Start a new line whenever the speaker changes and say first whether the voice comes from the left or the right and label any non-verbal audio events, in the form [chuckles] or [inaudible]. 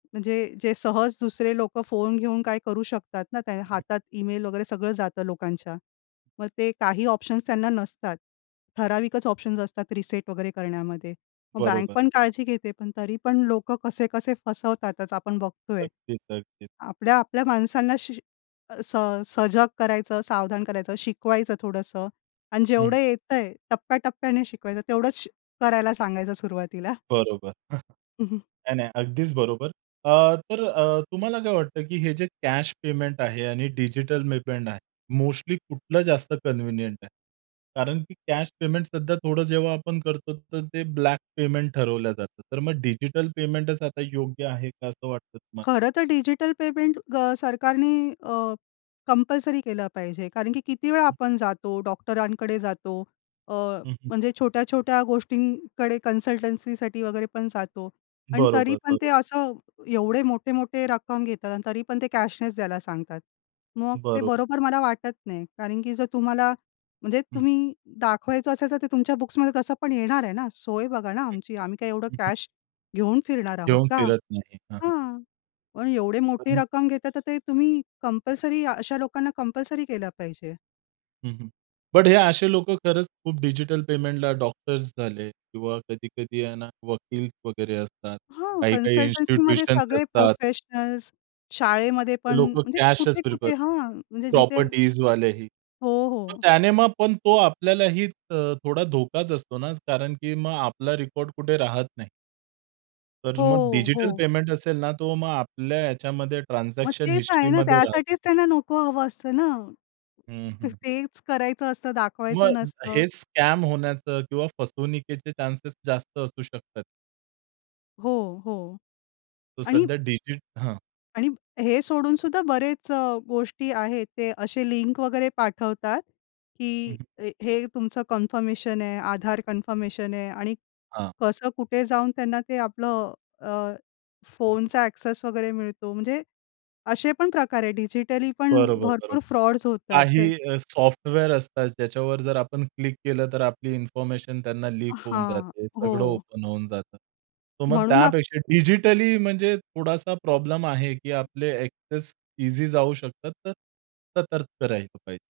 left: म्हणजे जे सहज दुसरे लोकं फोन घेऊन काय करू शकतात ना? त्या हातात ईमेल वगैरे सगळं जातं लोकांच्या. मग ते काही ऑप्शन्स त्यांना नसतात. ठराविकच ऑप्शन्स असतात रिसेट वगैरे करण्यामध्ये. मग बँक
right: बरोबर.
left: पण काळजी घेते पण तरी पण लोकं कसे-कसे फसवतातच आपण बघतोय.
right: अगदीच, अगदीच.
left: आपल्या-आपल्या माणसांना श अ, स सजग करायचं, सावधान करायचं, शिकवायचं थोडंसं आणि
right: हं.
left: जेवढं येतंय टप्प्या-टप्प्याने शिकवायचं, तेवढंच श करायला सांगायचं सुरुवातीला. [chuckles]
right: बरोबर. [chuckles]
left: हं, हं.
right: नाही, नाही. अगदीच बरोबर. अ, तर अ, तुम्हाला काय वाटतं की हे जे कॅश पेमेंट आहे आणि डिजिटल पेमेंट आहे, मोस्टली कुठलं जास्त कन्व्हिनियंट आहे? कारण की कॅश पेमेंट सध्या थोडं जेव्हा आपण करतो तर ते ब्लॅक पेमेंट ठरवलं जातं. तर मग डिजिटल पेमेंटच आता योग्य आहे का असं वाटतं तुम्हाला?
left: खरं तर डिजिटल पेमेंट ग सरकारनी अ, कंपल्सरी केलं पाहिजे. कारण की किती वेळ आपण जातो, डॉक्टरांकडे जातो, अ,
right: हं, हं.
left: म्हणजे छोट्या-छोट्या गोष्टींकडे कन्सल्टंसीसाठी वगैरे पण जातो. पण तरी
right: बरोबर,
left: पण ते
right: बरोबर.
left: असं एवढे मोठे-मोठे रक्कम घेतात अन् तरी पण ते कॅशनेच द्यायला सांगतात. मग ते
right: बरोबर.
left: बरोबर मला वाटत नाही. कारण की जर तुम्हाला म्हणजे
right: हं.
left: तुम्ही दाखवायचं असेल तर ते तुमच्या बुक्समध्ये तसं पण येणार आहे ना? सोय बघा ना आमची. आम्ही काय एवढं कॅश घेऊन फिरणार आहोत
right: घेऊन
left: का?
right: फिरत नाही. हां, हां.
left: हां! पण एवढी मोठी
right: आणि
left: रक्कम घेता तर ते तुम्ही कंपल्सरी अ, अशा लोकांना कंपल्सरी केलं पाहिजे.
right: हं, हं. बट हे असे लोकं खरंच खूप डिजिटल पेमेंटला डॉक्टर्स झाले किंवा कधी-कधी आहे ना वकील वगैरे असतात.
left: हां.
right: काही-काही
left: कन्सल्टंसीमध्ये
right: इन्स्टिट्यूशन्स
left: सगळे
right: असतात.
left: प्रोफेशनल्स, शाळेमध्ये
right: ते
left: पण
right: लोकं
left: म्हणजे
right: कॅशच प्रिफर
left: कुठे-कुठे हां. म्हणजे जिथे
right: प्रॉपर्टीजवालेही.
left: हो,
right: मग
left: हो.
right: त्याने मग पण तो आपल्यालाही अ, थोडा धोकाच असतो ना, कारण की मग आपला रेकॉर्ड कुठे राहत नाही. तर मग
left: हो.
right: डिजिटल
left: हो.
right: पेमेंट असेल ना तो मग आपल्या याच्यामध्ये
left: मग
right: ट्रान्झॅक्शन
left: तेच आहे ना.
right: हिस्ट्रीमध्ये राहतो.
left: त्यासाठीच त्यांना नको हवं असतं ना.
right: हं,
left: त
right: हं.
left: तेच करायचं असतं दाखवायचं
right: मग
left: नसतं.
right: हे स्कॅम होण्याचं किंवा फसवणुकीचे चान्सेस जास्त असू शकतात.
left: हो, हो.
right: तो
left: आणि
right: सध्या डिजिट हां.
left: आणि हे सोडून सुद्धा बरेच अ, गोष्टी आहेत. ते असे लिंक वगैरे पाठवतात
right: हं,
left: की
right: हं.
left: अ, हे तुमचं कन्फर्मेशन आहे, आधार कन्फर्मेशन आहे आणि
right: हां.
left: कसं कुठे जाऊन त्यांना ते आपलं अ, अ, फोनचा ॲक्सेस वगैरे मिळतो. म्हणजे असे पण प्रकार आहे. डिजिटली पण
right: बरोबर, बरोबर.
left: भरपूर फ्रॉड्स होतात.
right: काही
left: तर
right: अ, सॉफ्टवेअर असतात ज्याच्यावर जर आपण क्लिक केलं तर आपली इन्फॉर्मेशन त्यांना लीक होऊन
left: हां.
right: जाते. सगळं
left: हो.
right: ओपन होऊन जातं. तर मग
left: म्हणून आप
right: त्यापेक्षा डिजिटली म्हणजे थोडासा प्रॉब्लेम आहे की आपले ॲक्सेस ईझी जाऊ शकतात. तर सतर्क राहिलं पाहिजे.